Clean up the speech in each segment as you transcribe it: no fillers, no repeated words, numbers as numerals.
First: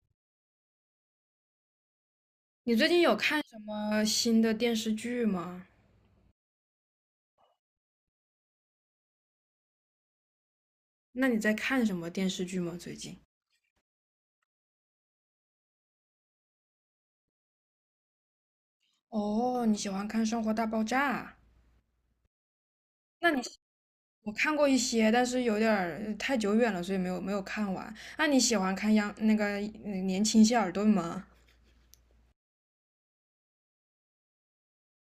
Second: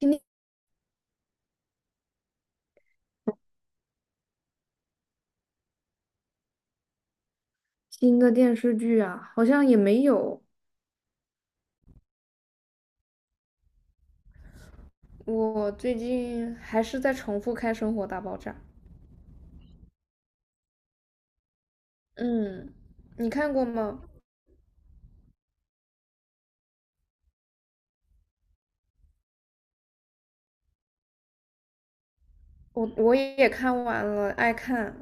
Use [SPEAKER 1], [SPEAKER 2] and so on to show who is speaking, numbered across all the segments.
[SPEAKER 1] 今天
[SPEAKER 2] 你最近有看什么新的电视剧吗？
[SPEAKER 1] 新的电视剧啊，好像也没有。
[SPEAKER 2] 那你在看什么电视剧吗？最近？
[SPEAKER 1] 我最近还是在重复看《生活大爆炸》。
[SPEAKER 2] 哦，你喜欢看《生活大爆炸》？
[SPEAKER 1] 嗯，
[SPEAKER 2] 那
[SPEAKER 1] 你
[SPEAKER 2] 你
[SPEAKER 1] 看过吗？
[SPEAKER 2] 我看过一些，但是有点儿太久远了，所以没有看完。那你喜欢看央那个年轻谢尔顿吗？
[SPEAKER 1] 我也看完了，爱看，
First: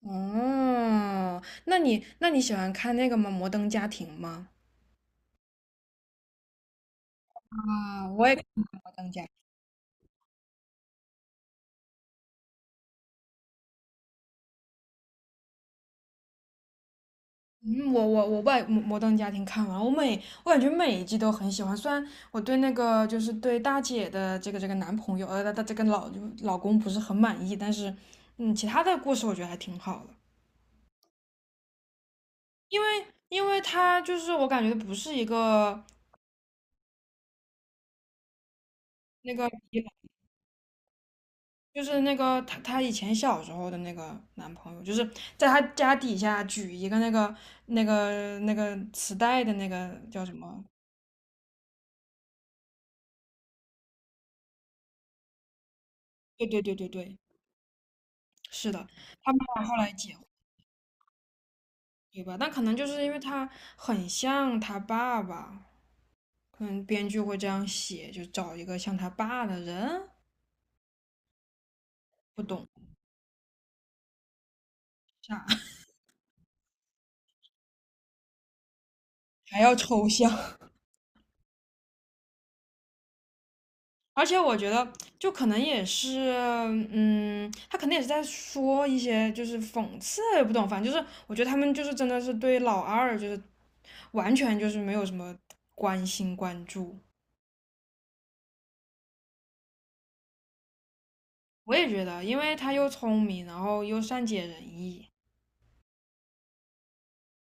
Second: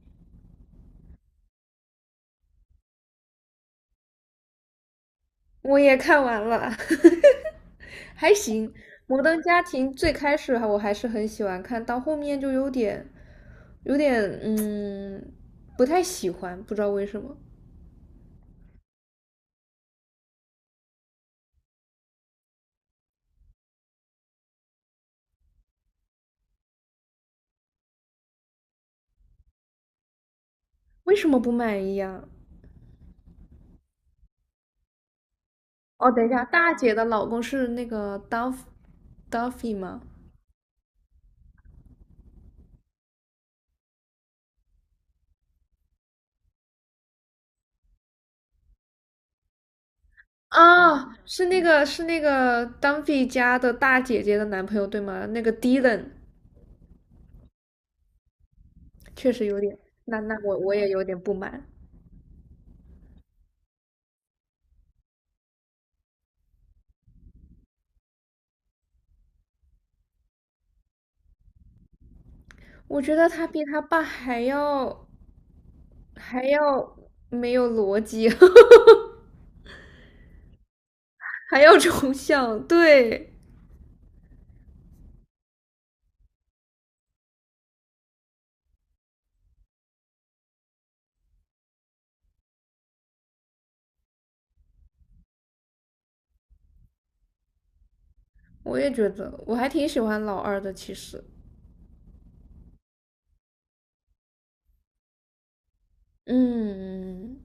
[SPEAKER 2] 哦，那你喜欢看那个吗？《摩登家庭》吗？
[SPEAKER 1] 我也看完了，
[SPEAKER 2] 啊，我
[SPEAKER 1] 还
[SPEAKER 2] 也看
[SPEAKER 1] 行。
[SPEAKER 2] 《摩登
[SPEAKER 1] 《摩
[SPEAKER 2] 家庭》。
[SPEAKER 1] 登家庭》最开始我还是很喜欢看，到后面就有点，有点嗯，不太喜欢，不知道为什么。
[SPEAKER 2] 嗯，我外摩摩登家庭》看完了，我感觉每一季都很喜欢。虽然我对那个就是对大姐的这个男朋友，呃，她这个老公不是很满意，但是嗯，其他的故事我觉得还挺好的。
[SPEAKER 1] 为什么不满意啊？
[SPEAKER 2] 因为他就是我感觉不是一个
[SPEAKER 1] 哦，等一下，大姐的老公是那个
[SPEAKER 2] 那个，
[SPEAKER 1] Duffy 吗？
[SPEAKER 2] 就是那个他以前小时候的那个男朋友，就是在他家底下举一个那个那个磁带的那个叫什么？
[SPEAKER 1] 啊，是那个 Dumpy 家的大姐姐的男朋友对吗？那个 Dylan
[SPEAKER 2] 对，是的，他
[SPEAKER 1] 确
[SPEAKER 2] 们
[SPEAKER 1] 实有
[SPEAKER 2] 俩后
[SPEAKER 1] 点，
[SPEAKER 2] 来结。
[SPEAKER 1] 那我也有点不满，
[SPEAKER 2] 对吧？但可能就是因为他很像他爸爸，可能编剧会这样写，就找一个像他爸的人，不懂
[SPEAKER 1] 我觉得他比他爸还要
[SPEAKER 2] 啥，
[SPEAKER 1] 还要没有逻辑，
[SPEAKER 2] 还要抽象。
[SPEAKER 1] 还要抽象。对，
[SPEAKER 2] 而且我觉得，就可能也是，嗯，他可能也是在说一些就是讽刺，也不懂，反正就是我觉得他们就是真的是对老二就是完全就是没有什么关注。
[SPEAKER 1] 我也觉得，我还挺喜欢老二的，其实。
[SPEAKER 2] 我也觉得，因为他又聪明，然后又善解人意，
[SPEAKER 1] 嗯，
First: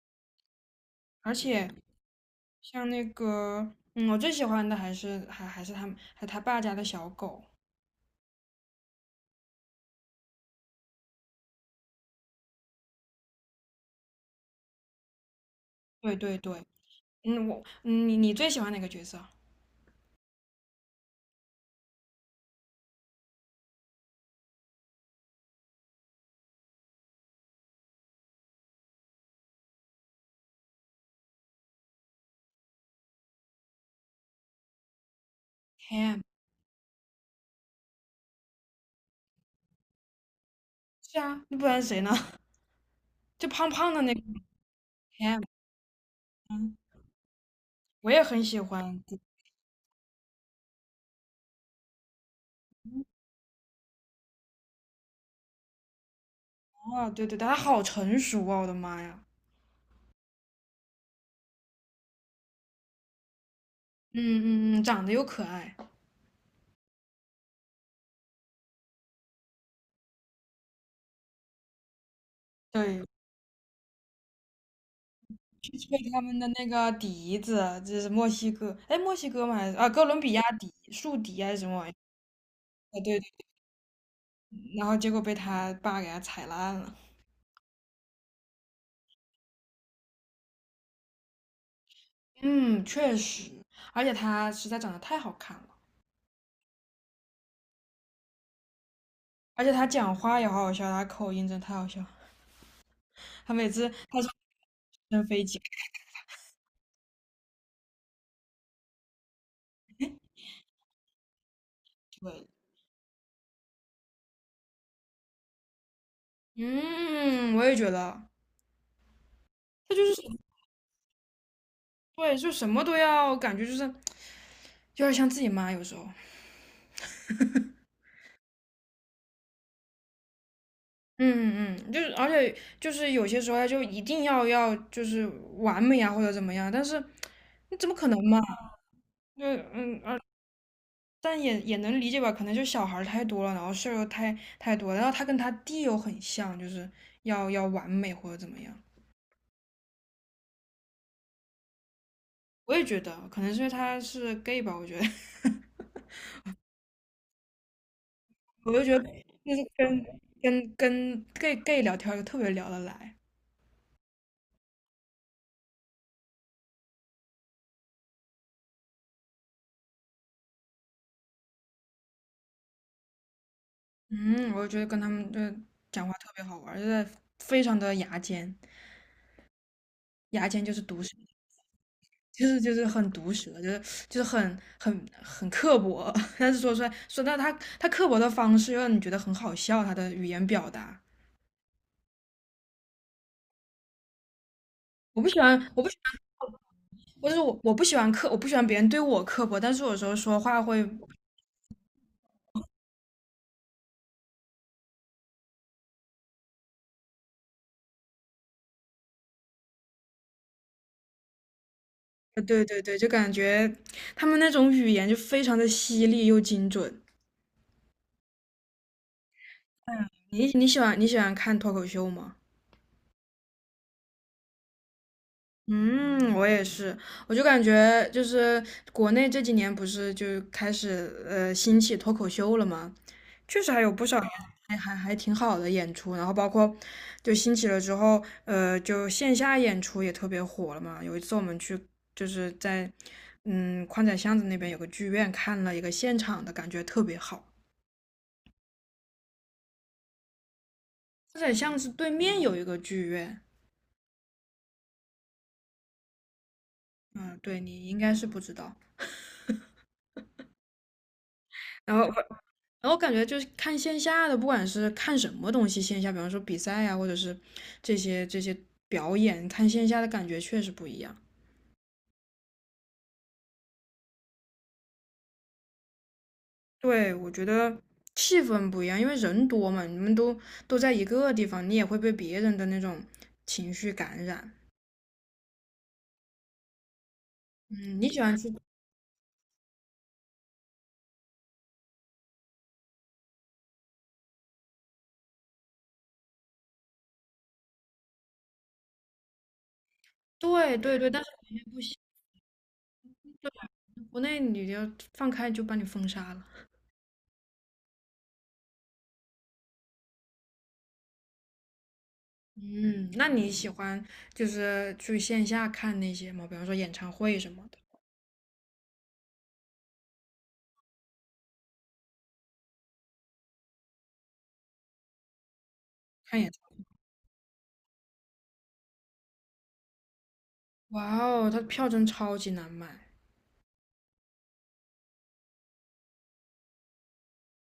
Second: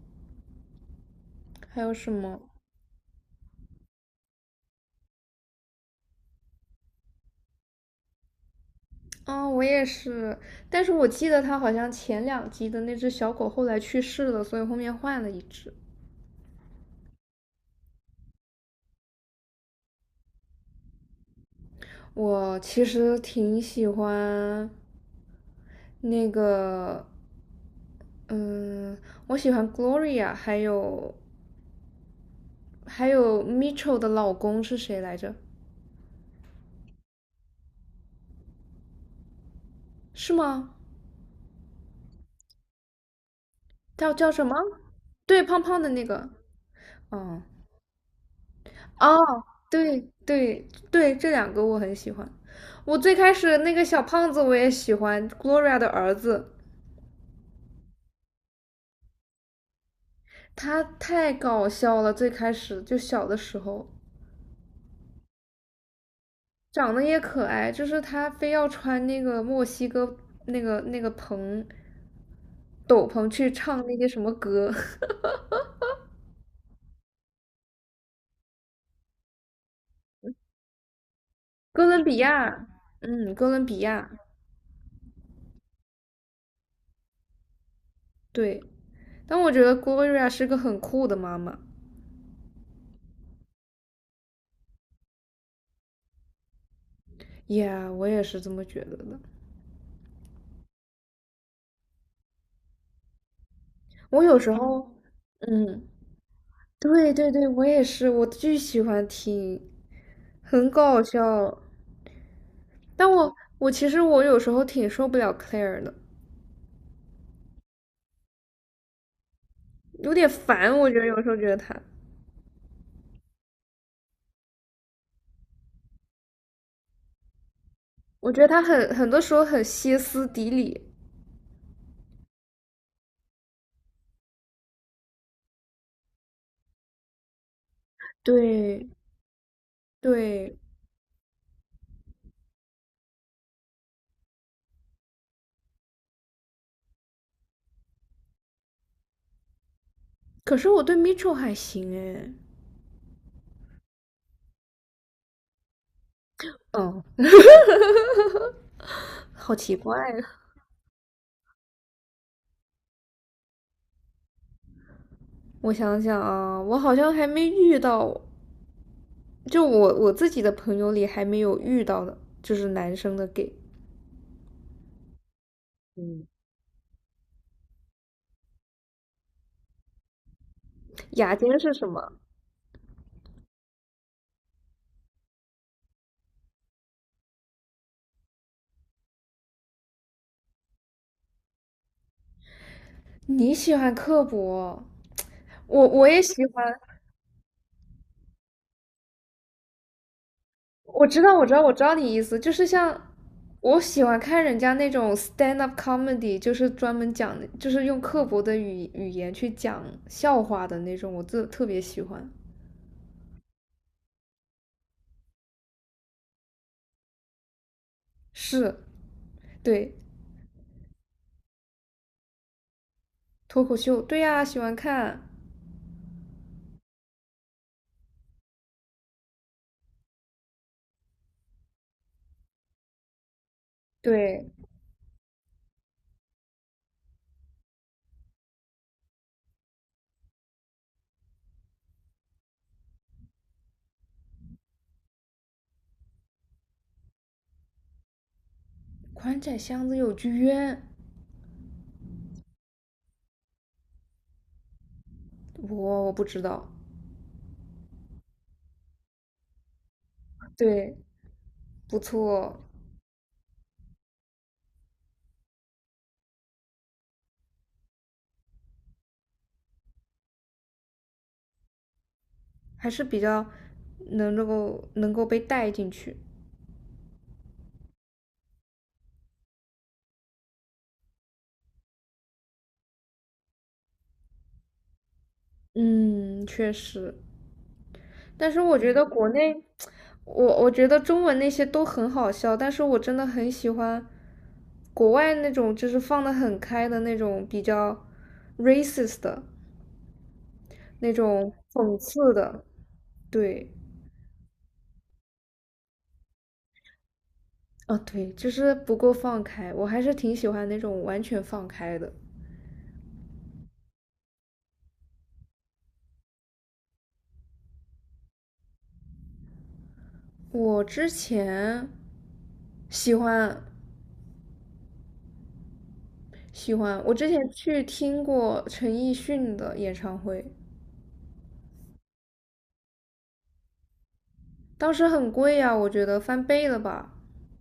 [SPEAKER 2] 而且
[SPEAKER 1] 还有什么？
[SPEAKER 2] 像那个，嗯，我最喜欢的还是他们，还他爸家的小狗。
[SPEAKER 1] 啊？我也是，但是我记得他好像前两集的那只小狗后来去世了，所以后面换了一只。
[SPEAKER 2] 对对对，嗯，我，嗯你最喜欢哪个角色
[SPEAKER 1] 我其实挺喜欢那个，嗯，我喜欢 Gloria，还有 Mitchell 的老公是谁来着？
[SPEAKER 2] ？Cam。
[SPEAKER 1] 是吗？
[SPEAKER 2] 是啊，那不然谁呢？就胖胖的那
[SPEAKER 1] 叫
[SPEAKER 2] 个
[SPEAKER 1] 叫什么？
[SPEAKER 2] Cam。
[SPEAKER 1] 对，胖胖的那个。
[SPEAKER 2] 嗯，
[SPEAKER 1] 嗯，
[SPEAKER 2] 我也很喜欢。
[SPEAKER 1] 哦，对对对，这两个我很喜欢。我最开始那个小胖子我也喜欢，Gloria 的儿子，
[SPEAKER 2] 哦，对对，对他好成熟啊，我的妈呀！
[SPEAKER 1] 他太搞笑了。最开始就小的时候。
[SPEAKER 2] 嗯，长得又可爱。
[SPEAKER 1] 长得也可爱，就是他非要穿那个墨西哥那个蓬
[SPEAKER 2] 对，
[SPEAKER 1] 斗篷去唱那些什么歌，
[SPEAKER 2] 去吹他们的那个笛子，这是墨西哥，哎，墨西哥吗？还是啊，哥伦比亚笛，竖笛啊还是什么
[SPEAKER 1] 哥
[SPEAKER 2] 玩意儿？
[SPEAKER 1] 伦比亚，
[SPEAKER 2] 啊，对，
[SPEAKER 1] 嗯，哥伦比亚，
[SPEAKER 2] 然后结果被他爸给他踩烂了。
[SPEAKER 1] 对。但我觉得 Gloria 是个很酷的妈妈
[SPEAKER 2] 嗯，确实，而且他实在长得太好看了，
[SPEAKER 1] y 我也是这么觉得的。
[SPEAKER 2] 而且他讲话也好好笑，他口音真的太好笑。他每次他
[SPEAKER 1] 我
[SPEAKER 2] 从
[SPEAKER 1] 有
[SPEAKER 2] 直
[SPEAKER 1] 时候，
[SPEAKER 2] 升飞机开
[SPEAKER 1] 嗯，对对对，我也是，我巨喜欢听，很搞笑。
[SPEAKER 2] 始
[SPEAKER 1] 但我我其实我有时候挺受不了 Claire 的，
[SPEAKER 2] 嗯，我也觉得他就是
[SPEAKER 1] 有
[SPEAKER 2] 什
[SPEAKER 1] 点
[SPEAKER 2] 么
[SPEAKER 1] 烦，我觉得有时候觉得她。
[SPEAKER 2] 对，就什么都要，感觉就是有点像自己妈有时候。
[SPEAKER 1] 我觉得他很多时候很歇斯底里。
[SPEAKER 2] 嗯嗯，就是而且就是有些时候他就一定要就是完美啊或者怎么样，但是你怎么可能嘛？
[SPEAKER 1] 对
[SPEAKER 2] 就嗯，
[SPEAKER 1] 对，
[SPEAKER 2] 但也能理解吧，可能就小孩儿太多了，然后事儿太多了然后他跟他弟又很像，就是要完美或者怎么样。
[SPEAKER 1] 可是我对 Mitchell 还行哎，
[SPEAKER 2] 我也觉得，可能是因为他是 gay 吧，我觉得，
[SPEAKER 1] 嗯，
[SPEAKER 2] 我就觉得就
[SPEAKER 1] 好
[SPEAKER 2] 是
[SPEAKER 1] 奇怪
[SPEAKER 2] 跟
[SPEAKER 1] 啊！
[SPEAKER 2] 跟 gay 聊天就特别聊得来，
[SPEAKER 1] 我想想啊，我好像还没遇到，就我自己的朋友里还没有遇到的，就是男生的 gay。
[SPEAKER 2] 嗯，我就觉得跟他们就讲话
[SPEAKER 1] 嗯，
[SPEAKER 2] 特别好玩儿就是非常的牙尖，牙尖就是毒舌。
[SPEAKER 1] 雅间是什么？
[SPEAKER 2] 就是很毒舌，就是就是很刻薄，但是说出来说到他刻薄的方式，又让你觉得很好笑，他的语言表达。
[SPEAKER 1] 你喜欢刻薄，
[SPEAKER 2] 我不喜欢，我
[SPEAKER 1] 我
[SPEAKER 2] 不喜，
[SPEAKER 1] 我也喜欢，
[SPEAKER 2] 我不喜欢刻，我不喜欢别人对我刻薄，但是有时候说话会，
[SPEAKER 1] 我知道，我知道，我知道你意思，就是像我喜欢看人家那种 stand up comedy，就是专门讲，就是用刻薄的语言去讲笑话的那种，我特别喜欢。
[SPEAKER 2] 对对对，就感觉他们那种语言就非常的犀利又精准。
[SPEAKER 1] 是，对，
[SPEAKER 2] 你喜欢看脱口秀吗？
[SPEAKER 1] 脱口秀，对呀，喜欢看。
[SPEAKER 2] 嗯，我也是，我就感觉就是国内这几年不是就开始兴起脱口秀了吗？确实还有不少
[SPEAKER 1] 对，
[SPEAKER 2] 还挺好的演出，然后包括就兴起了之后，呃，就线下演出也特别火了嘛。有一次我们去就是在嗯宽窄巷子那边有个剧院看了一个现场的，感觉特别好。
[SPEAKER 1] 宽窄巷子有剧院，
[SPEAKER 2] 宽窄巷子对面有一个剧院，
[SPEAKER 1] 我不知道。
[SPEAKER 2] 嗯，对你应该是不知道。
[SPEAKER 1] 对，
[SPEAKER 2] 然
[SPEAKER 1] 不
[SPEAKER 2] 后
[SPEAKER 1] 错，
[SPEAKER 2] 然后感觉就是看线下的，不管是看什么东西，线下比方说比赛啊，或者是这些表演，看线下的感觉确实不一样。
[SPEAKER 1] 还是比较能够被带进去。
[SPEAKER 2] 对，我觉得气氛不一样，因为人多嘛，你们都在一个地方，你也会被别人的那种情绪感染。
[SPEAKER 1] 嗯，确实。
[SPEAKER 2] 嗯，你喜欢
[SPEAKER 1] 但
[SPEAKER 2] 去，
[SPEAKER 1] 是我觉得国内，我觉得中文那些都很好笑，但是我真的很喜欢国外那种就是放的很开的那种比较 racist 的
[SPEAKER 2] 对，
[SPEAKER 1] 那
[SPEAKER 2] 但是国
[SPEAKER 1] 种
[SPEAKER 2] 内不行，
[SPEAKER 1] 讽刺的，对，
[SPEAKER 2] 国内你要放开就把你封杀了。
[SPEAKER 1] 啊对，就是不够放开，我还是挺喜欢那种完全放开的。
[SPEAKER 2] 嗯，那你喜欢就是去线下看那些吗？比方说演唱会什么的，
[SPEAKER 1] 我之前喜欢
[SPEAKER 2] 看演唱
[SPEAKER 1] 喜
[SPEAKER 2] 会。
[SPEAKER 1] 欢，我之前去听过陈奕迅的演唱会，
[SPEAKER 2] 哇哦，他票真超级难买，
[SPEAKER 1] 当时很贵呀，我觉得翻倍了吧。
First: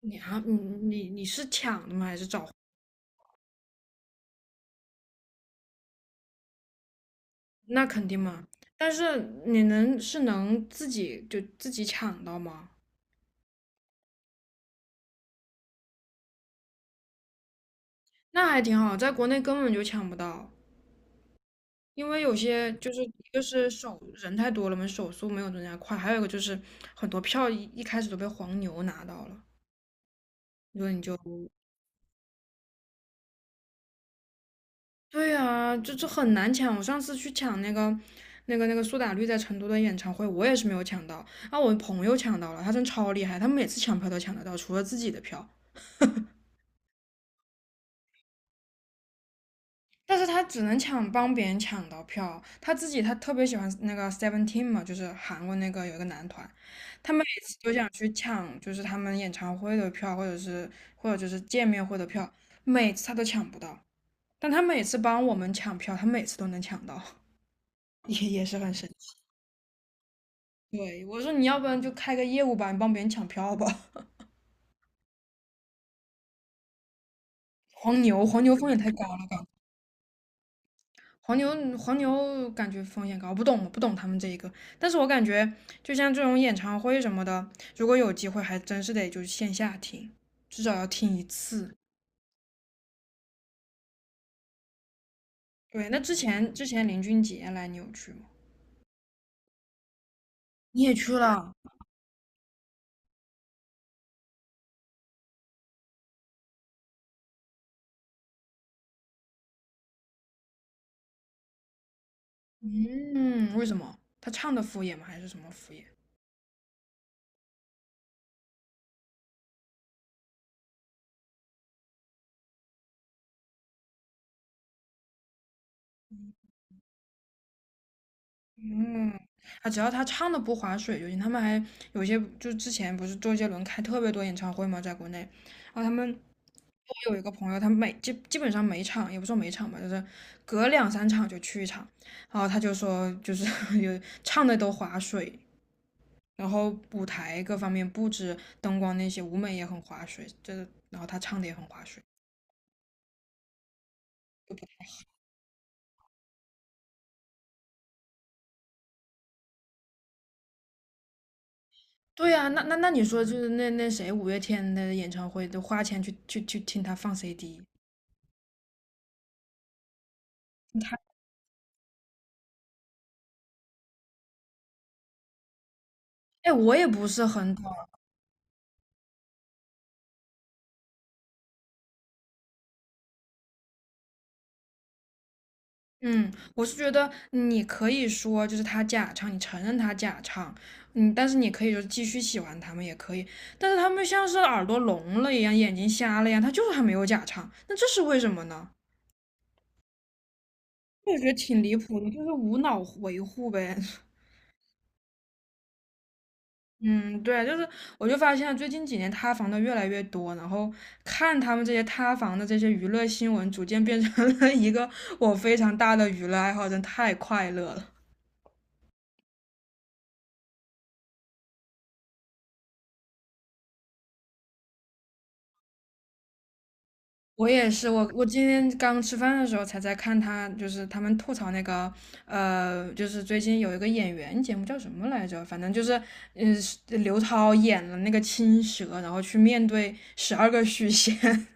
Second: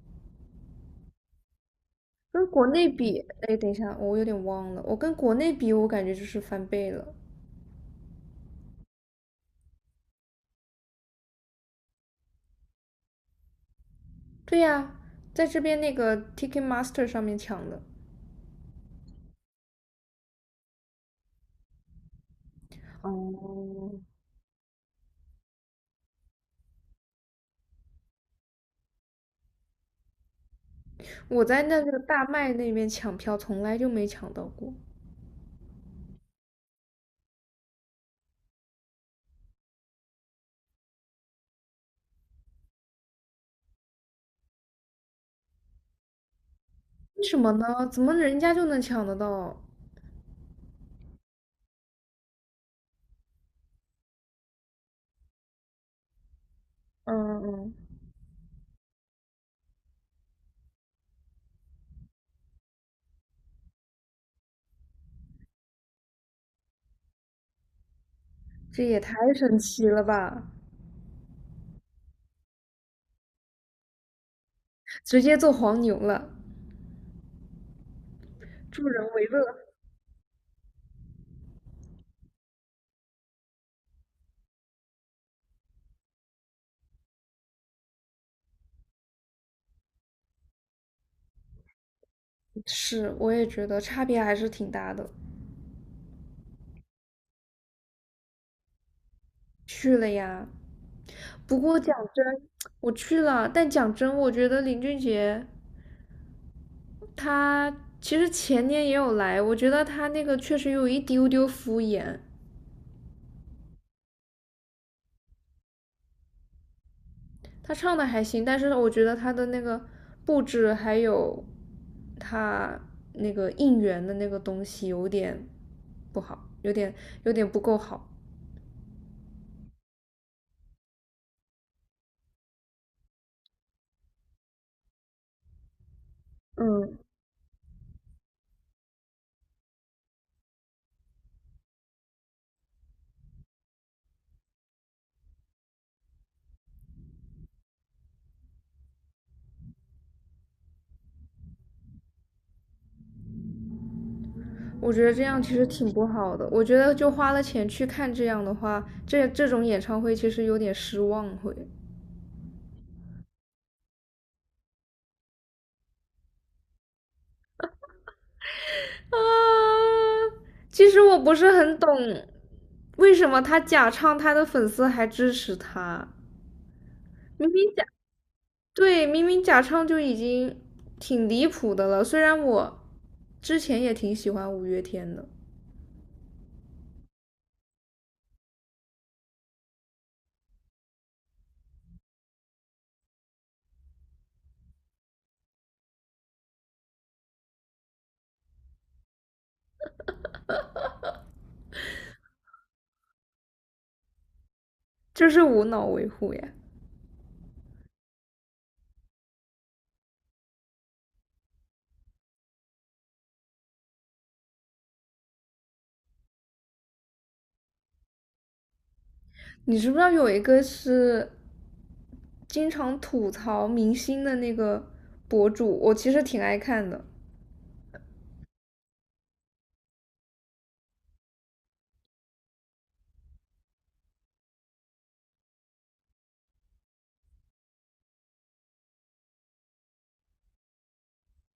[SPEAKER 2] 你啊，你是抢的吗？还是
[SPEAKER 1] 跟
[SPEAKER 2] 找？
[SPEAKER 1] 国内比，哎，等一下，我有点忘了。我跟国内比，我感觉就是翻倍了。
[SPEAKER 2] 那肯定嘛。但是你能是能自己就自己抢到吗？
[SPEAKER 1] 对呀，在这边那个 Ticketmaster 上面抢的，
[SPEAKER 2] 那还挺好，在国内根本就抢不到，因为有些就是一个是
[SPEAKER 1] 哦，
[SPEAKER 2] 手人太多了嘛，手速没有人家快，还有一个就是很多票一开始都被黄牛拿到了，所以你就
[SPEAKER 1] 我在那个大麦那边抢票从来就没抢到过。
[SPEAKER 2] 对呀、就这很难抢。我上次去抢那个那个苏打绿在成都的演唱会，我也是没有抢到，啊，我朋友抢到了，他真超厉害，他每次抢票都抢得到，除了自己的票。
[SPEAKER 1] 为什么呢？怎么人家就能抢得到？
[SPEAKER 2] 但是他只能抢帮别人抢到票，他自己他特别喜欢那个 Seventeen 嘛，就是韩国那个有一个男团，他
[SPEAKER 1] 嗯
[SPEAKER 2] 们。
[SPEAKER 1] 嗯，嗯
[SPEAKER 2] 去抢，就是他们演唱会的票，或者是或者就是见面会的票，每次他都抢不到，但他每次帮我们抢票，他每次都能抢到，也是很
[SPEAKER 1] 这
[SPEAKER 2] 神
[SPEAKER 1] 也太
[SPEAKER 2] 奇。
[SPEAKER 1] 神奇了吧！
[SPEAKER 2] 对，我说你要不然就开个业务吧，你帮别人抢票吧。
[SPEAKER 1] 直接做黄牛了，
[SPEAKER 2] 黄牛，黄牛风险
[SPEAKER 1] 助
[SPEAKER 2] 太高
[SPEAKER 1] 人
[SPEAKER 2] 了
[SPEAKER 1] 为乐。
[SPEAKER 2] 吧？黄牛，黄牛感觉风险高，不懂，我不懂他们这一个。但是我感觉，就像这种演唱会什么的，如果有机会，还真是得就是线下听，至少要听一次。
[SPEAKER 1] 是，我也觉得差别还是挺大的。
[SPEAKER 2] 对，那之前林俊杰来你有去吗？
[SPEAKER 1] 去了呀，
[SPEAKER 2] 你也去了，
[SPEAKER 1] 不过讲真，我去了，但讲真，我觉得林俊杰他其实前年也有来，我觉得他那个确实有一丢丢敷衍，
[SPEAKER 2] 嗯，为什么？他唱的敷衍吗？还是什么敷衍？
[SPEAKER 1] 他唱的还行，但是我觉得他的那个布置还有他那个应援的那个东西有点不好，有点不够好。
[SPEAKER 2] 嗯，啊，只要他唱的不划水就行。他们还有些，就之前不是周杰伦开特别多演唱会嘛，在国内，然后他们我
[SPEAKER 1] 嗯，
[SPEAKER 2] 有一个朋友，他每基本上每场，也不说每场吧，就是隔两三场就去一场，然后他就说，就是 有唱的都划水，然后舞台各方面布置、灯光那些舞美也很划水，这然后他唱的也很划水。
[SPEAKER 1] 我觉得这样其实挺不好的，我觉得就花了钱去看这样的话，这种演唱会其实有点失望会。
[SPEAKER 2] 对呀，那你说就是那谁五月天的演唱会都花钱去听他放 CD，
[SPEAKER 1] 啊，其
[SPEAKER 2] 他
[SPEAKER 1] 实我不是很懂，为什么他假唱，他的粉丝还支持他？
[SPEAKER 2] 哎我也不是
[SPEAKER 1] 明
[SPEAKER 2] 很懂，
[SPEAKER 1] 明假，对，明明假唱就已经挺离谱的了。虽然我之前也挺喜欢五月天的，
[SPEAKER 2] 嗯，我是觉得你可以说就是他假唱，你承认他假唱，嗯，但是你可以就是继续喜欢他们也可以，但是他们像是耳朵聋了一样，眼睛瞎了一样，他就是还没有假唱，那这是为什么呢？我觉得挺离谱的，就是无脑维护呗。
[SPEAKER 1] 这是无脑维护呀。
[SPEAKER 2] 嗯，对，就是我就发现最近几年塌房的越来越多，然后看他们这些塌房的这些娱乐新闻，逐渐变成了一个我非常大的娱乐爱好，真太快乐了。
[SPEAKER 1] 你知不知道有一个是经常吐槽明星的那个博主？我其实挺爱看的，
[SPEAKER 2] 我也是，我今天刚吃饭的时候才在看他，就是他们吐槽那个，就是最近有一个演员节目叫什么来着？反正就是，嗯、是刘涛演了那个青蛇，然后去面对十二个许仙，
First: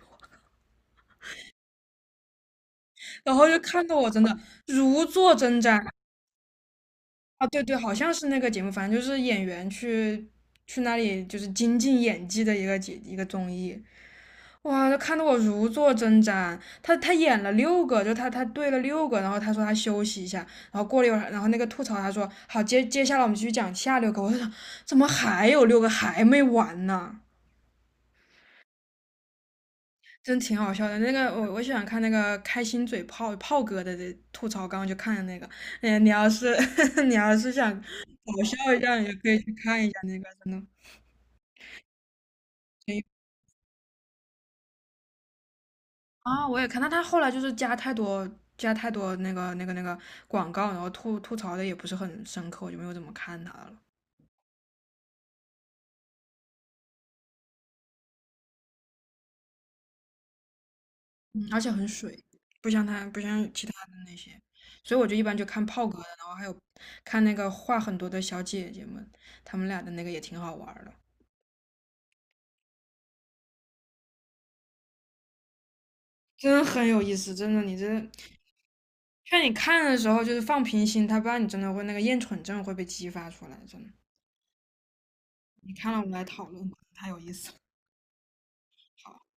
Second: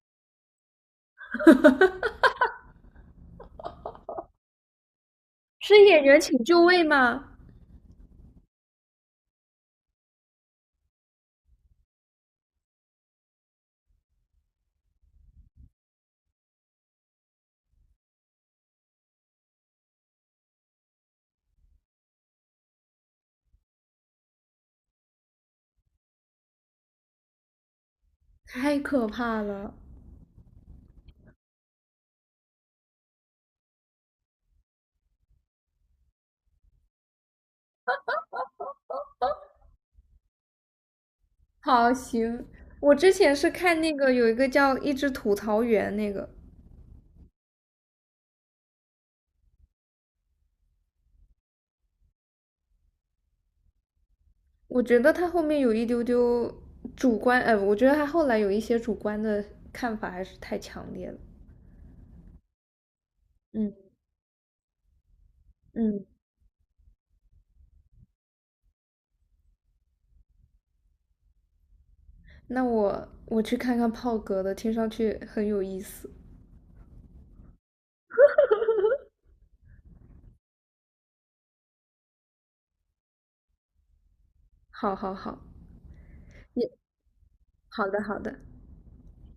[SPEAKER 2] 然后就看得我真的如坐针毡。
[SPEAKER 1] 是演员请就位吗？
[SPEAKER 2] 啊，对对，好像是那个节目，反正就是演员去去那里就是精进演技的一个综艺，哇，看得我如坐针毡。他他演了六个，就他对了六个，然后他说他休息一下，然后过了一会儿，然后那个吐槽他说好，接下来我们继续讲下六个。我说怎么还有六个还没完呢？
[SPEAKER 1] 太可怕了！
[SPEAKER 2] 真挺好笑的。那个我喜欢看那个开心嘴炮炮哥的这吐槽，刚刚就看的那个。哎，你要是 你要是想搞笑一下，你就可以去看一下那个，真的。
[SPEAKER 1] 好，行。我
[SPEAKER 2] 对
[SPEAKER 1] 之前是看那个有一个叫《一只吐槽员》那个，
[SPEAKER 2] 啊，我也看，但他后来就是加太多那个那个广告，然后吐吐槽的也不是很深刻，我就没有怎么看他了。
[SPEAKER 1] 我觉得他后面有一丢丢主观，我觉得他后来有一些主观的看法还是太强烈了。
[SPEAKER 2] 嗯而且很水，不像其他
[SPEAKER 1] 嗯
[SPEAKER 2] 的那些，所以我就一般就看炮哥的，
[SPEAKER 1] 嗯，
[SPEAKER 2] 然后还有看那个话很多的小姐姐们，她们俩的那个也挺好玩儿的。
[SPEAKER 1] 那我去看看炮哥的，听上去很有意思。
[SPEAKER 2] 真的很有意思，真的，劝你看的时候就是放平心，他不然你真的会那个厌蠢症会被激发出来，真的。
[SPEAKER 1] 好好好，
[SPEAKER 2] 你看了我们来讨
[SPEAKER 1] 你
[SPEAKER 2] 论，太有意思了。
[SPEAKER 1] 好的好的。
[SPEAKER 2] 好。